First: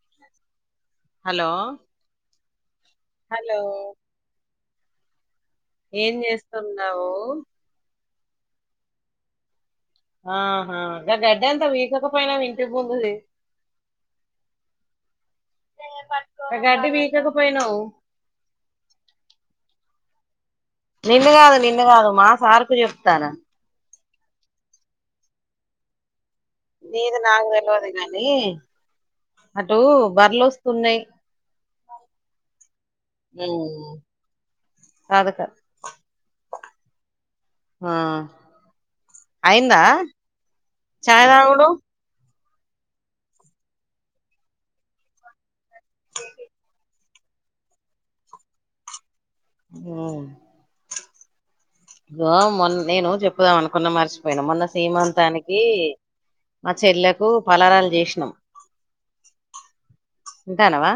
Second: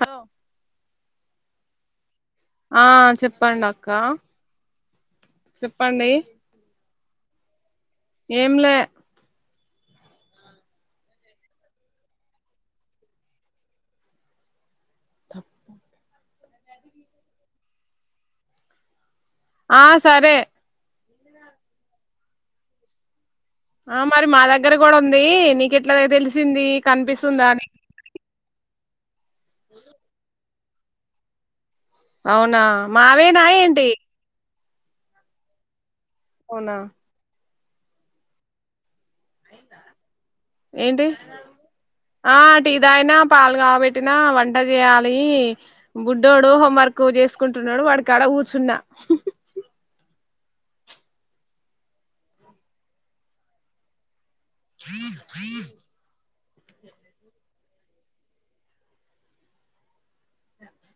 Hello hello ఆ hello చెప్పండి అక్క చెప్పండి ఏం చేస్తున్నావు? ఏంలే ఆహా ఇ గడ్డ ఎంత వీకకపోయినా వింటి బందిది గటి వీకక పోయినావు ఆ సరే నిన్ను కాదు నిన్ను కాదు మా సార్కు చెప్తాను. ఆ మరి మా దగ్గర కూడా ఉంది నీక ఎట్లాతే తెలుసు నీది నాకు తెలివదు గానీ అటు బర్రలో వస్ సున్నై అవునా మావే నాయంటి అదిక అవునా ఆ అయిందా ఏంటి చాయ్తావుడు ఆ టీ తాగిన పాలు కావబెట్టినా వంట చేయాలి బుడ్డోడు హోంవర్క్ చే చేసుకుంటున్నాడు వాడి కాడ కూర్చున్నా వావ్ ఇ మొ నేను చెప్పుదాం అనుకున్న మర్చిపోయినా మొన్న సీమంతానికి మా చెల్లకు పలారలు చేసినాం ఉంటానవా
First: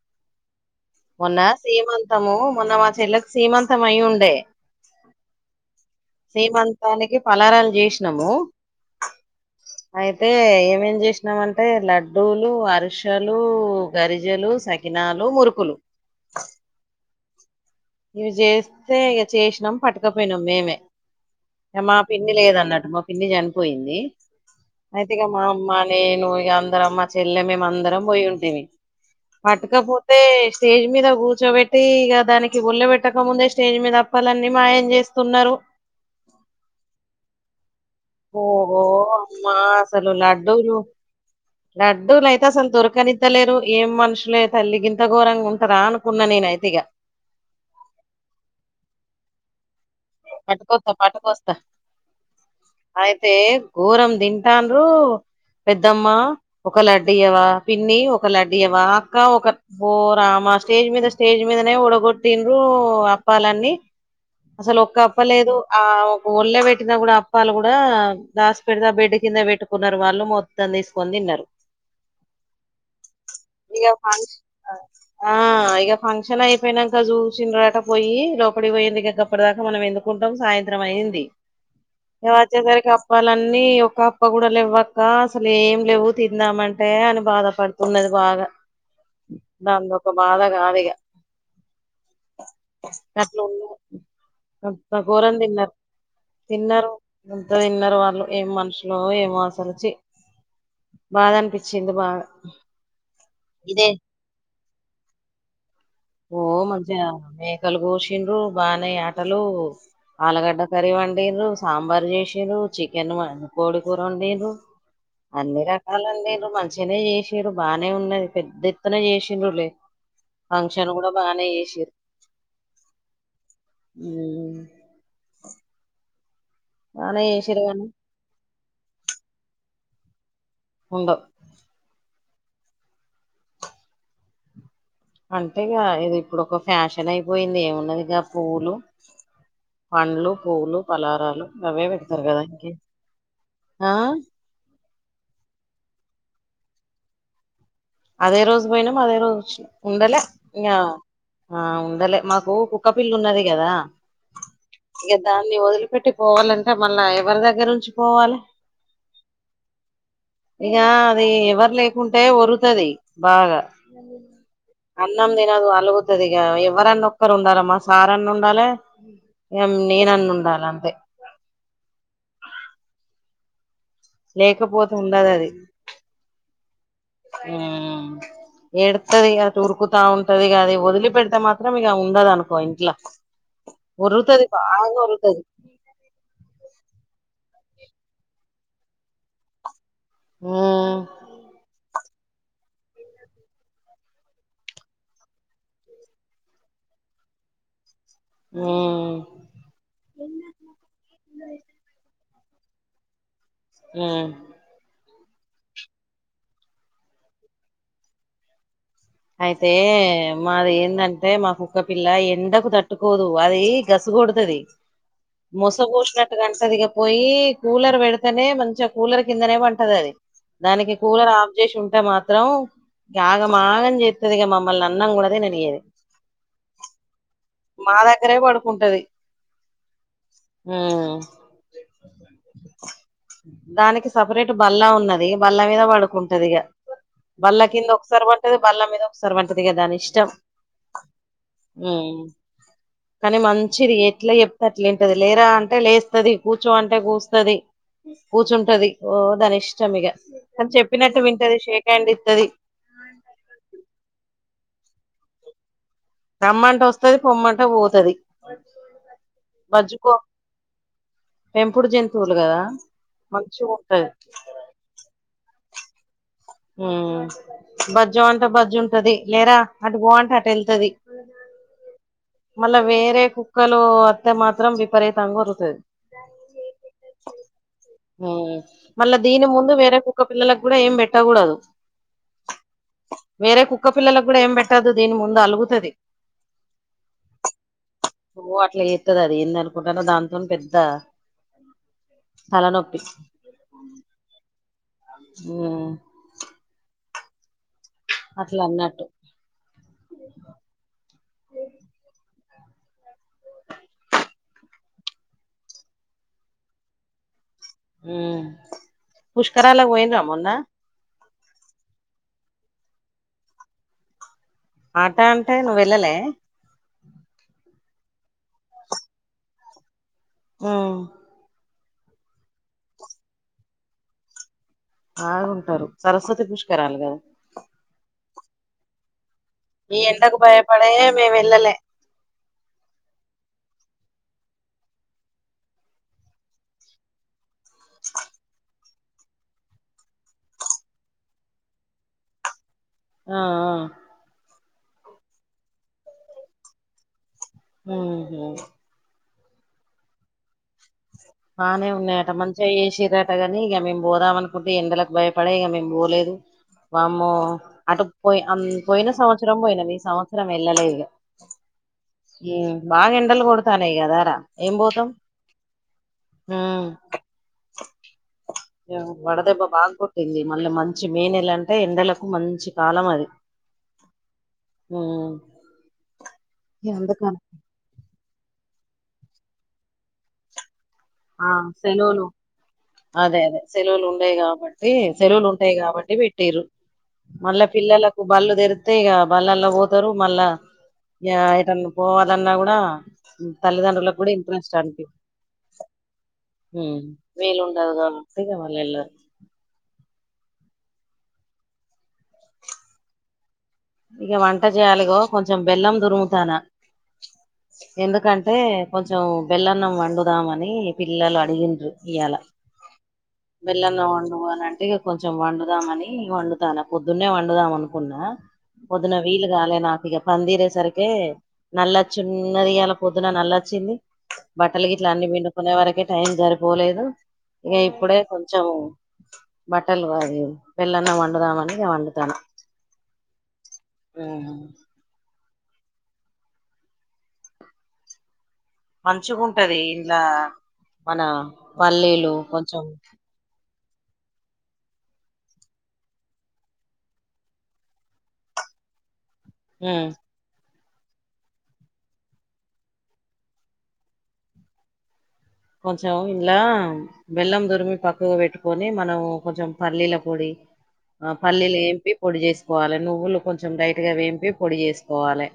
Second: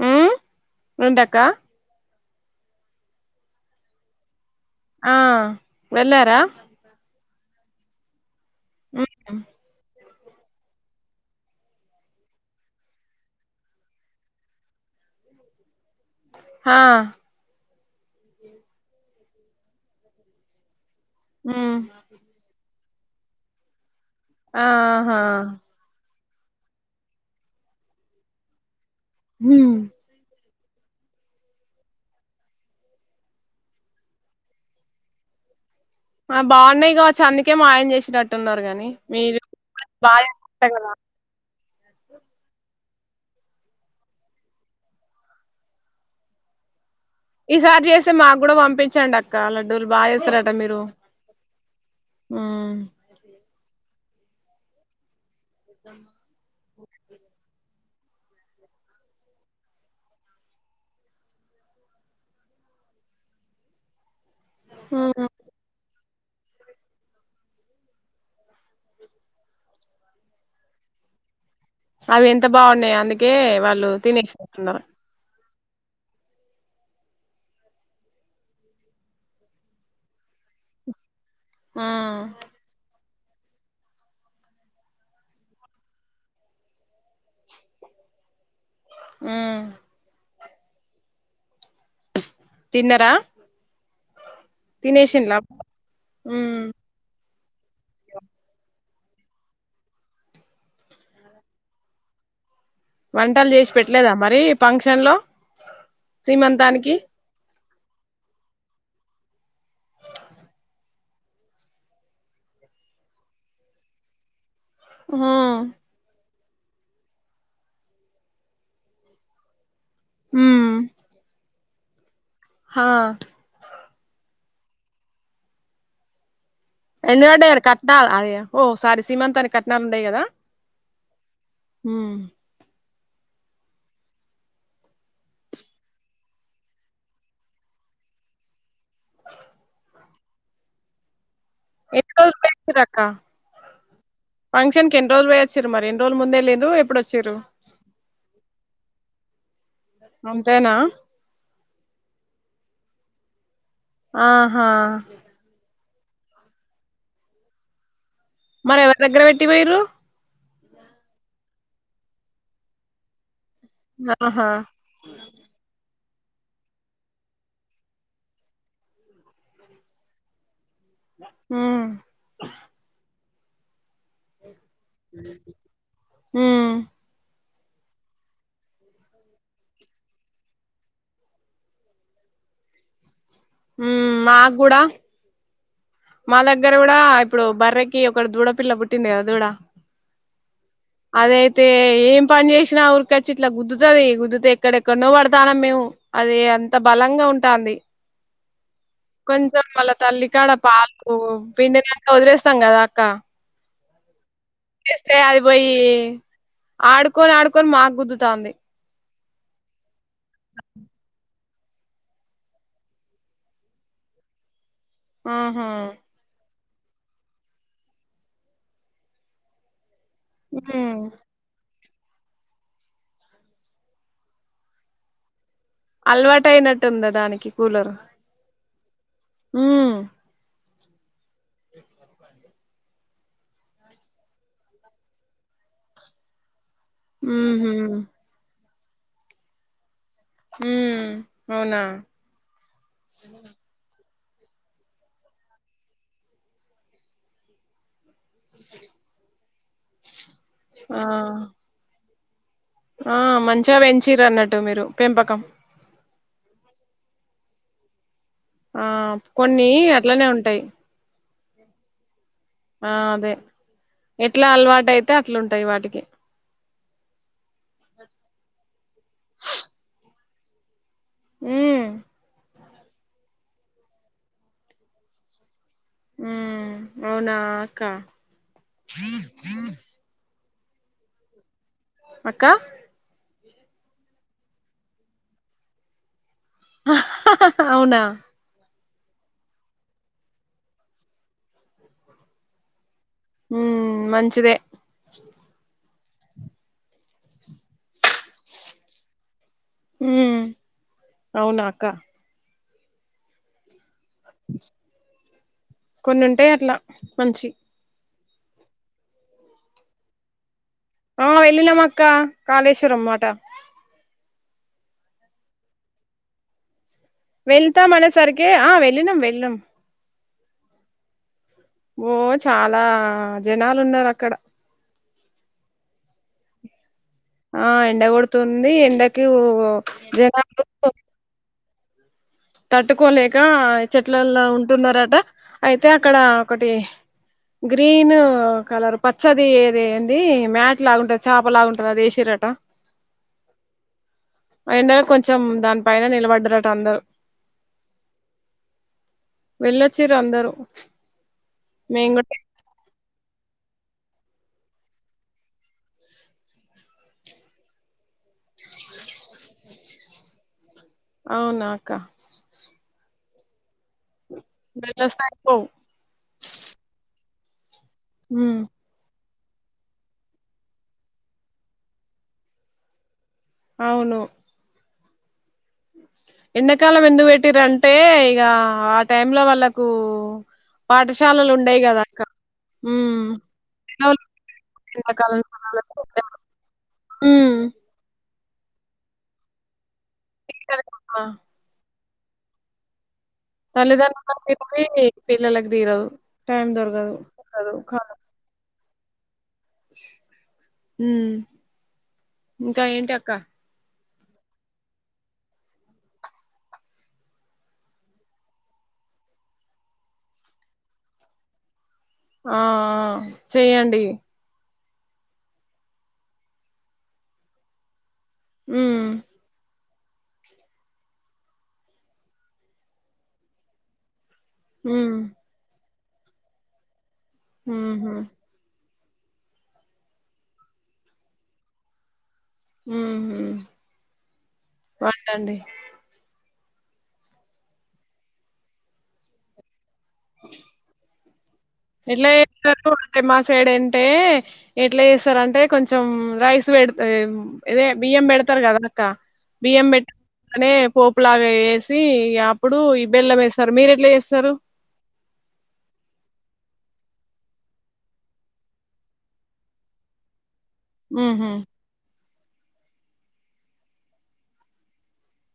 ఆ మొన్న సీమంతము మొన్న మా చెల్లకి సీమంతం అయి ఉండే ఆ వెళ్ళారా? సీమంతానికి పలారాలు చేసినాము మ్ ఉ అయితే ఏమేం చేసినామంటే లడ్డూలు, అరిసలు, గరిజలు సకి నాలు, మురుకులు హా ఇవి చేస్తే ఇక చేసినాం పట్టుకపోయినాం మేమే ఉమ్ మా పిన్ని లేదన్నట్టు మా పిన్ని చనిపోయింది ఆహా అయితేగా మ్ మా అమ్మ నేను ఇగ అందరం మా చెల్లె మేము అందరం పోయి ఉంటివి ఉమ్ పటుకపోతే స్టేజ్ మీద కూర్చోబెట్టి ఇగ దానికి కి బోళ్ళ పెట్టక ముందే స్టేజ్ మీద అప్పాలన్నీ మాయం చేస్తున్నారు ఆ బాగున్నాయి కావచ్చు అందుకే మాయం చేస్ ఓహో అమ్మా అసలు బాగా చేస్తారు లడ్డులు కదా లడ్డూలైతే అసలు దొరకనిద్దలేరు ఏం మనుషులే తల్లిగింత ఘోరంగా ఉంటారా అనుకున్నా నేను ఐతేగా ఈసారి చేస్తే మాకు కూడా పంపిచండక్క లడ్ పటుకొత్తా పటుకొస్తా ఉమ్ అయితే ఘోరం తింటాండ్రు పెద్దమ్మ ఒక లడ్డు ఇయ్యవా పిన్ని ఒక లడ్డు ఇయావా అక్క ఒక పో రామా స్టేజ్ మీద స్టేజ్ మి మీదనే ఉడగొట్టిండ్రు అప్పాలన్నీ అసలు ఒక్క ఉమ్ అప్పలేదు ఆ ఒల్లొ పెట్టినా కూడా అప్పాలు కూడా దాస్పిడ బెడ్ కింద పెట్టుకున్నారు వాళ్ళు మొత్తం తీసుకొని న్నారు అవి ఎంత బాగున్నాయో అందుకే ఇగ వాళ్ళు ఫంక్ష తినేసినట్టున్నారు ఆ ఇగ ఫంక్షన్ అయిపోయినంక చూసిన్రట పోయి లోపడి పోయిందిక అప్పటిదాకా మనం ఎందుకుంటాం సాయంత్రం అయింది ఉమ్ వచ్చేసరికి వాళ్ళన్నీ ఒక అప్ప కూడా లేవ్వక్క అసలు ఏం లేవు తిన్నామంటే అని బాధ పడుతున్నది బాగా ఉమ్ దాంది ఒక బాధ కాదు ఇగ తిన్నరా నట్లు ఘోర తినేసిన్లా తిన్నరు ఉమ్ తిన్నరు ఎంత తిన్నరు వాళ్ళు ఏం మనుషులో ఏమో అసలు చి బాధనిపిచ్చిన్ది బాగా వంటలు చేసి ఇదే పెట్టలేదా మరి ఫంక్షన్ లో ఓ శ్రీమంతానికి మంచిగా మేకలు కోశిండ్రు బానే ఆటలు ఆలుగడ్డ కర్రీ వండిర్రు సాంబార్ చేసిర్రు చికెన్ వన్ కోడి కూర వండింర్రు ఉమ్ అన్ని రకాలండి మంచిగానే చేసిర్రు బానే ఉన్నది పెద్ద ఎత్తున చేసండ్రులే ఉమ్ ఫంక్షన్ కూడా బానే చేస్సిర్రు హా ఉ ఎన్ని పడారు కట్టనాల్ అది ఓ సారీ సీమంతానికి కట్నాలు ఉండయి కదా ఉండవ్ ఊ అంటే ఇగ ఇది ఇప్పుడు ఒక ఫ్యాషన్ అయిపోయింది ఏమున్నది గా పువ్లు పండ్లు పూవ్వులు పలారాలు అవే పెడతారు ఎవళ్ళేవాళ్ళు కదా ఇంకే పోయిచిర్రక్క ఆ ఫంక్షన్ కి ఎన్ని రోజులు పోయాచ్చిరు మరి ఎన్ని రోలు ముందేల్లిండ్రు ఎప్పుడు వచ్చిరు అదే రోజు పోయినాము అదే రోజు వచ్చినం ఉండలే ఇంగ అంతేనా ఆ ఉండలే మాకు కుక్క పిల్లున్నది కదా అహ పెట్టి పోవాలంటే మళ్ళీ ఎవరి దగ్గర నుంచి పోవాలి మరి ఎవరి దగ్గర పెట్టిపోయరు ఇక అది ఎవరు లేకుంటే వరుతది బాగా ఆహా అన్నం తినదు అల్గు వది ఇంగా ఎవరన్న ఒక్కరు ఉండాలమ్మా సార్ అన్ని ఉండాలి నేన అన్న ఉండాలన్న హ లేకపోతే ఉండదూ అది ఉమ్ ఆ ఎడుతుది అద ఉరుకుతా ఉంటది అది వదిలి పెడితే మాత్రం ఇక ఉందదు అనుకో ఇంట్లో మాకు కూడా మా దగ్గర కూడా ఇప్పుడు బర్రకి ఒక దూడ పిల్ల పుట్టింది కదా దూడ మ్ అదైతే ఏం పని చేసినా ఊరికొ వచ్చి ఇట్లా గుద్దుతుది గుద్దుతే ఎక్కడెక్కడ ను పడతాను మేము అది అంత బలంగా ఉంటాంది మ్ కొంచెం వాళ్ళ తల్లి కాడ పాల్కు పిండినకా వదిలేస్తే సంగ కదా అక్క ఆ స్తే అది పోయి ఆడుకొని ఆడుకొని మాకు గుద్దుతాంది అయితే మాది ఏందంటే మా కుక్క పిల్ల ఎండకు తట్టుకోదు అది గసుపు డుతది ఆహా మోసపోసినాటుగా చదిగాపోయి కూలర్ పెడితేనే మంచిగా కూలర్ కిందనే వంటది అది దానికి హ్మ్ కూలర్ ఆఫ్ చేసి ఉంటే మాత్రం ఆగం ఆగం స్తది ఇక మమ్మల్ అన్న కూడా అలవాటు అయినట్టుందా దానికి మా దగ్గరే పడుకుంటది ఉ ఉ దానికి సపరేట్ బల్లా ఉన్నది బల్లా మీద పడుకుంటది ఇక బళ్ల ఊహూ కింద ఒకసారి వంటది బళ్ల మీద ఒకసారి వంటది కదా దాని ఇష్టం హ అవునా ఉమ్ కానీ మంచిందీ ఎట్లా చెప్తతే అట్లేంటది లేరా అంటే లేస్తుది కూర్చో అంటే కూస్తుది కూర్చుంటది ఓ దాని ఇష్టం ఇక కానీ ఆ చెప్పినట్టు వింటది షేక్ హండ్ ఇస్తుది ఆ మంచిగా వంచీర అన్నట్టు మీరు పెంపకం రమ్మంట వస్తది పొమ్మ అంటే పోతది ఆ కొన్ని బజ్జుకో అట్లానే ఉంటాయి పెంపుడు జ ఆ అదే ఎట్లా అలవాటు అయితే అట్లాంటాయి వాటికి ఉ బజ్జ్ అంటే బజ్జ్ ఉంటది లేరా అటు గో అంటే అటు వెళ్తది హ్మ్ మళ్ళా వేరే కుక్కలు అత్త మాత్రం విపరీతంగా ఒరుగుతది హ్మ్ అవునా అక్క మళ్ళా దీని ముందు వేరే కుక్క పిల్లలకు కూడా ఏం పెట్టకూడదు అక్క వేరే కుక్క పిల్లలకు కూడా ఏం పెట్టదు దీని ముందు అలుగుతుది అవునా అట్లా చేత్తది అది ఏంద అనుకుంటారో దాంతో పెద్ద తలనొప్పి ఉ మంచిదే ఉమ్ అట్లా అన్నట్టు హు అవునా అక్క కొన్ని ఉంటాయి అట్లా మంచి పుష్కరాలకు పోయిన్రా మన్నా ఆ వెళ్ళినామ అక్క కాళేశ్వర మాట ఆట అంటే నువ్వు వెళ్ళలే వెళ్తాం అనే సరికి ఆ వెళ్ళినం వెళ్ళినం ఆ ఓ చాలా జనాలు ఉన్నారు అక్కడ బాగుంటారు సరస్వతి పుష్కరాలుగదా ఆ ఎండ కొడుతుంది ఎండకి ఈ ఎండకు జనాలు భయపడే మేము వెళ్ళలే తట్టుకోలేక చెట్లల్లో ఉంటున్నారట అయితే అక్కడ ఒకటి గ్రీన్ కలర్ పచ్చది ఏది ఏంది మ్యాట్ లాగుంటుంది చేప లాగుంటుంది అదేసిరట ఆ ఆ ఎండ కొంచెం దాని ఫైన నిలబడ్డారుట అందరు ఉహు వెళ్ళొచ్చిరు అందరూ బానే ఉన్నాయట మంచిగా చేసిర ని ఇగ మేము పోదాం అనుకుంటే ఎండలకు భయపడే ఇగ మేము పోలేదు వామ్మో అటు పోయి పోయిన సంవత్సరం పోయిన నేను ఈ సంవత్సరం వెళ్ళలేదు అవునాక్క బాగా ఎండల్ కొడతానాఈగ అదారా వెలోసాయిపో ఉ హు వడదెబ్బ బాగా కొట్టింది మళ్ళ మంచి మేనెల అంటే ఎండలకు మంచి కాలం అది అవును ఉ ఎండాకాలం ఎందుకు పెట్టిరు అంటే ఇగ ఆ టైమ్ లో వాళ్ళకు ఆ పాఠశాలలు ఉండయి కదా అక్క సెలవులు ఉమ్ అదే అదే సెలవులు ఉండయి కాబట్టి ఎండాకాలం సెలవులు ఉంటాయి సెలవులకు కాబట్టి పెట్టిరు ఉమ్ మళ్ళ పిల్లలకు బళ్ళు తెరిత్తే ఇగ బళ్ళలా పోతారు మళ్ళా ఆ ఎటన్ పోవాలన్నా కూడా తల్లిదండ్రులకు కూడా తల్లిదండ్రులకి ఇంట్రెస్ట్ అ పిల్లలకి తీరదు టైం దొరకదు వేలు చదువు ఉండదు కాలం కాబట్టి మాల ఎల్ ఉమ్ ఇంకా ఏంటి అక్క ఇంగ వంట చేయాలిగో కొంచెం బెల్లం దురుముతానా ఎందుకంటే కొంచెం బెల్లన్నం వండుదామని పిల్లలు అడిగిండ్రు ఇయాల ఆ ఆ చెయ్యండి బెల్లన్నం వండు అని అంటే కొంచెం వండుదామని వండుతాన పొద్దున్నే వండుదాం అనుకున్నా ఉమ్ పొద్దున వీలు కాలే నాకు ఇక పనిరే సరికి నల్ల వచ్చిన్న అలా పొద్దున నల్ల వచ్చింది బట్టలు గిట్ల ఉమ్ అన్ని విండుకునే వరకే టైం సరిపోలేదు ఇక ఉహు ఇప్పుడే కొంచెం బట్టలు వది వెళ్ళన్న వండుదామని వండుతన ఉహు ఊ వండండి మంచిగుంటది ఇలా మన ఎట్లా పల్లీలు కొంచెం చేస్తారు అంటే మా సైడ్ అంటే ఎట్లా చేస్తారంటే కొంచెం రైస్ పెడ్తే ఇదే బియ్యం పెడతారు కదా అక్క బియ్యం ఉమ్ పెట్ నే పోపులాగా ఏసి ఇగ అప్పుడు ఈ బెల్లం వేస్తారు మీరు ఎట్లా చేస్తారు కొంచెం ఇలా బెల్లం దురిమి పక్కగా పెట్టుకొని మనం కొంచెం పల్లీల పొడి ఆ ఉహు పల్లీలు ఏంపి పొడి చేసుకోవాలి నువ్వులు కొంచెం డైట్ గా వేంపి పొడి చేసుకోవాలి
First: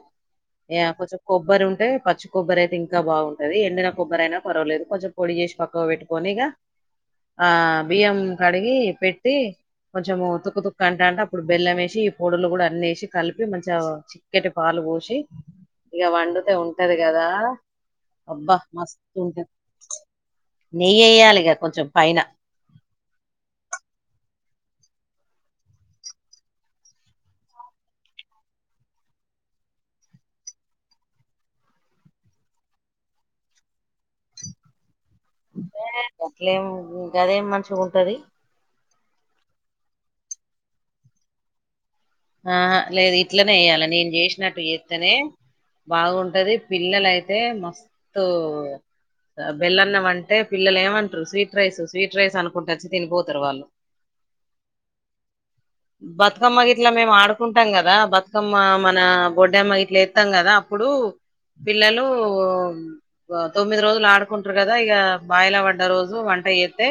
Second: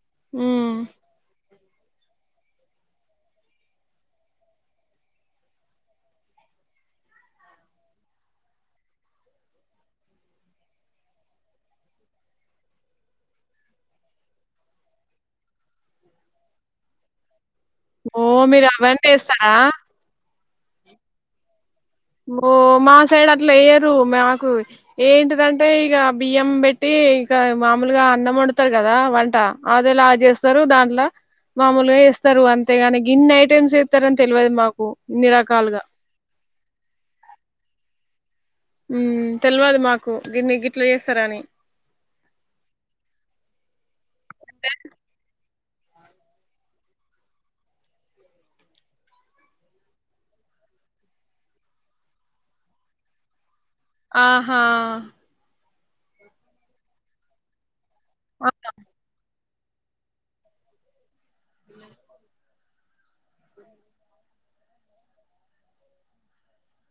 ఉమ్. ఏ కొంచెం కొబ్బరి ఉంటే పచ్చి కొబ్బరి అయితే ఇంకా బాగుంటది ఎండిన కొబ్బరి అయినా పర్వాలేదు కొంచెం పొడి చేసి పక్కవ పెట్టుకొని ఇగ ఆ బియ్యం కడిగి పెట్టి కొంచెం తుక్క తుక్క అంటా అంటే అప్పుడు బెల్లం వేసి ఈ పొడులు కూడా అన్ని ఏసి కలిపి మంచి చిక్కటి పాలు పూసి ఇగ వండుతే ఉంటది గదా ఓ మీరు అవన్నీ ఎస్తరా నెయ్యి ఏయ్యాలిగ కొంచెం పైన ఓ మా సైడ్ అట్ల ఏయ్యారు మా ఏంటిదంటే ఇగ బియ్యం పెట్టి ఇగ మామలుగా అన్నం వండుతారు కదా వంట అదిలా చేస్తారు దాంట్ల మామూలుగా ఇస్తరు అంతేగాని గిన్ని ఐటైమ్స్ చేస్తరని తెలువది మాకు ఇన్ని రకాలుగా అట్లేం గదేం మంచిగుంటది ఉ తెలువది మాకు దిన్ని గిట్ల చేస్తరని అహ లేదు ఇట్లనే ఎయ్యాలి నేను చేసినట్టు చెత్తనే బాగుంటది పిల్లలయితే మస్తు బెల్లన్నం అంటే పిల్లలు ఏమంటరు స్వీట్ రైస్ స్వీట్ రైస్ అనుకుంట వచ్చి తినిపోతారు వాళ్ళు అహ బతుకమ్మ గిట్ల మేము ఆడుకుంటాం కదా ఆ బతుకమ్మ మన గొడ్డేమ్మ ఇట్లా ఎత్తాం కదా అప్పుడు పిల్లలు తొమ్మిది రోజులు ఆడుకుంటరు కదా ఇక బాయిలా పడ్డ రోజు వంట చేతే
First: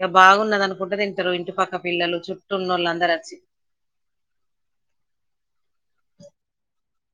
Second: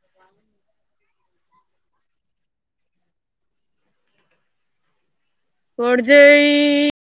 ఇంగ బాగున్నది అనుకుంట తింటరు ఇంటి పక్క పిల్లలు చుట్టున్నోలందరు వచ్చి కోడ్జెయి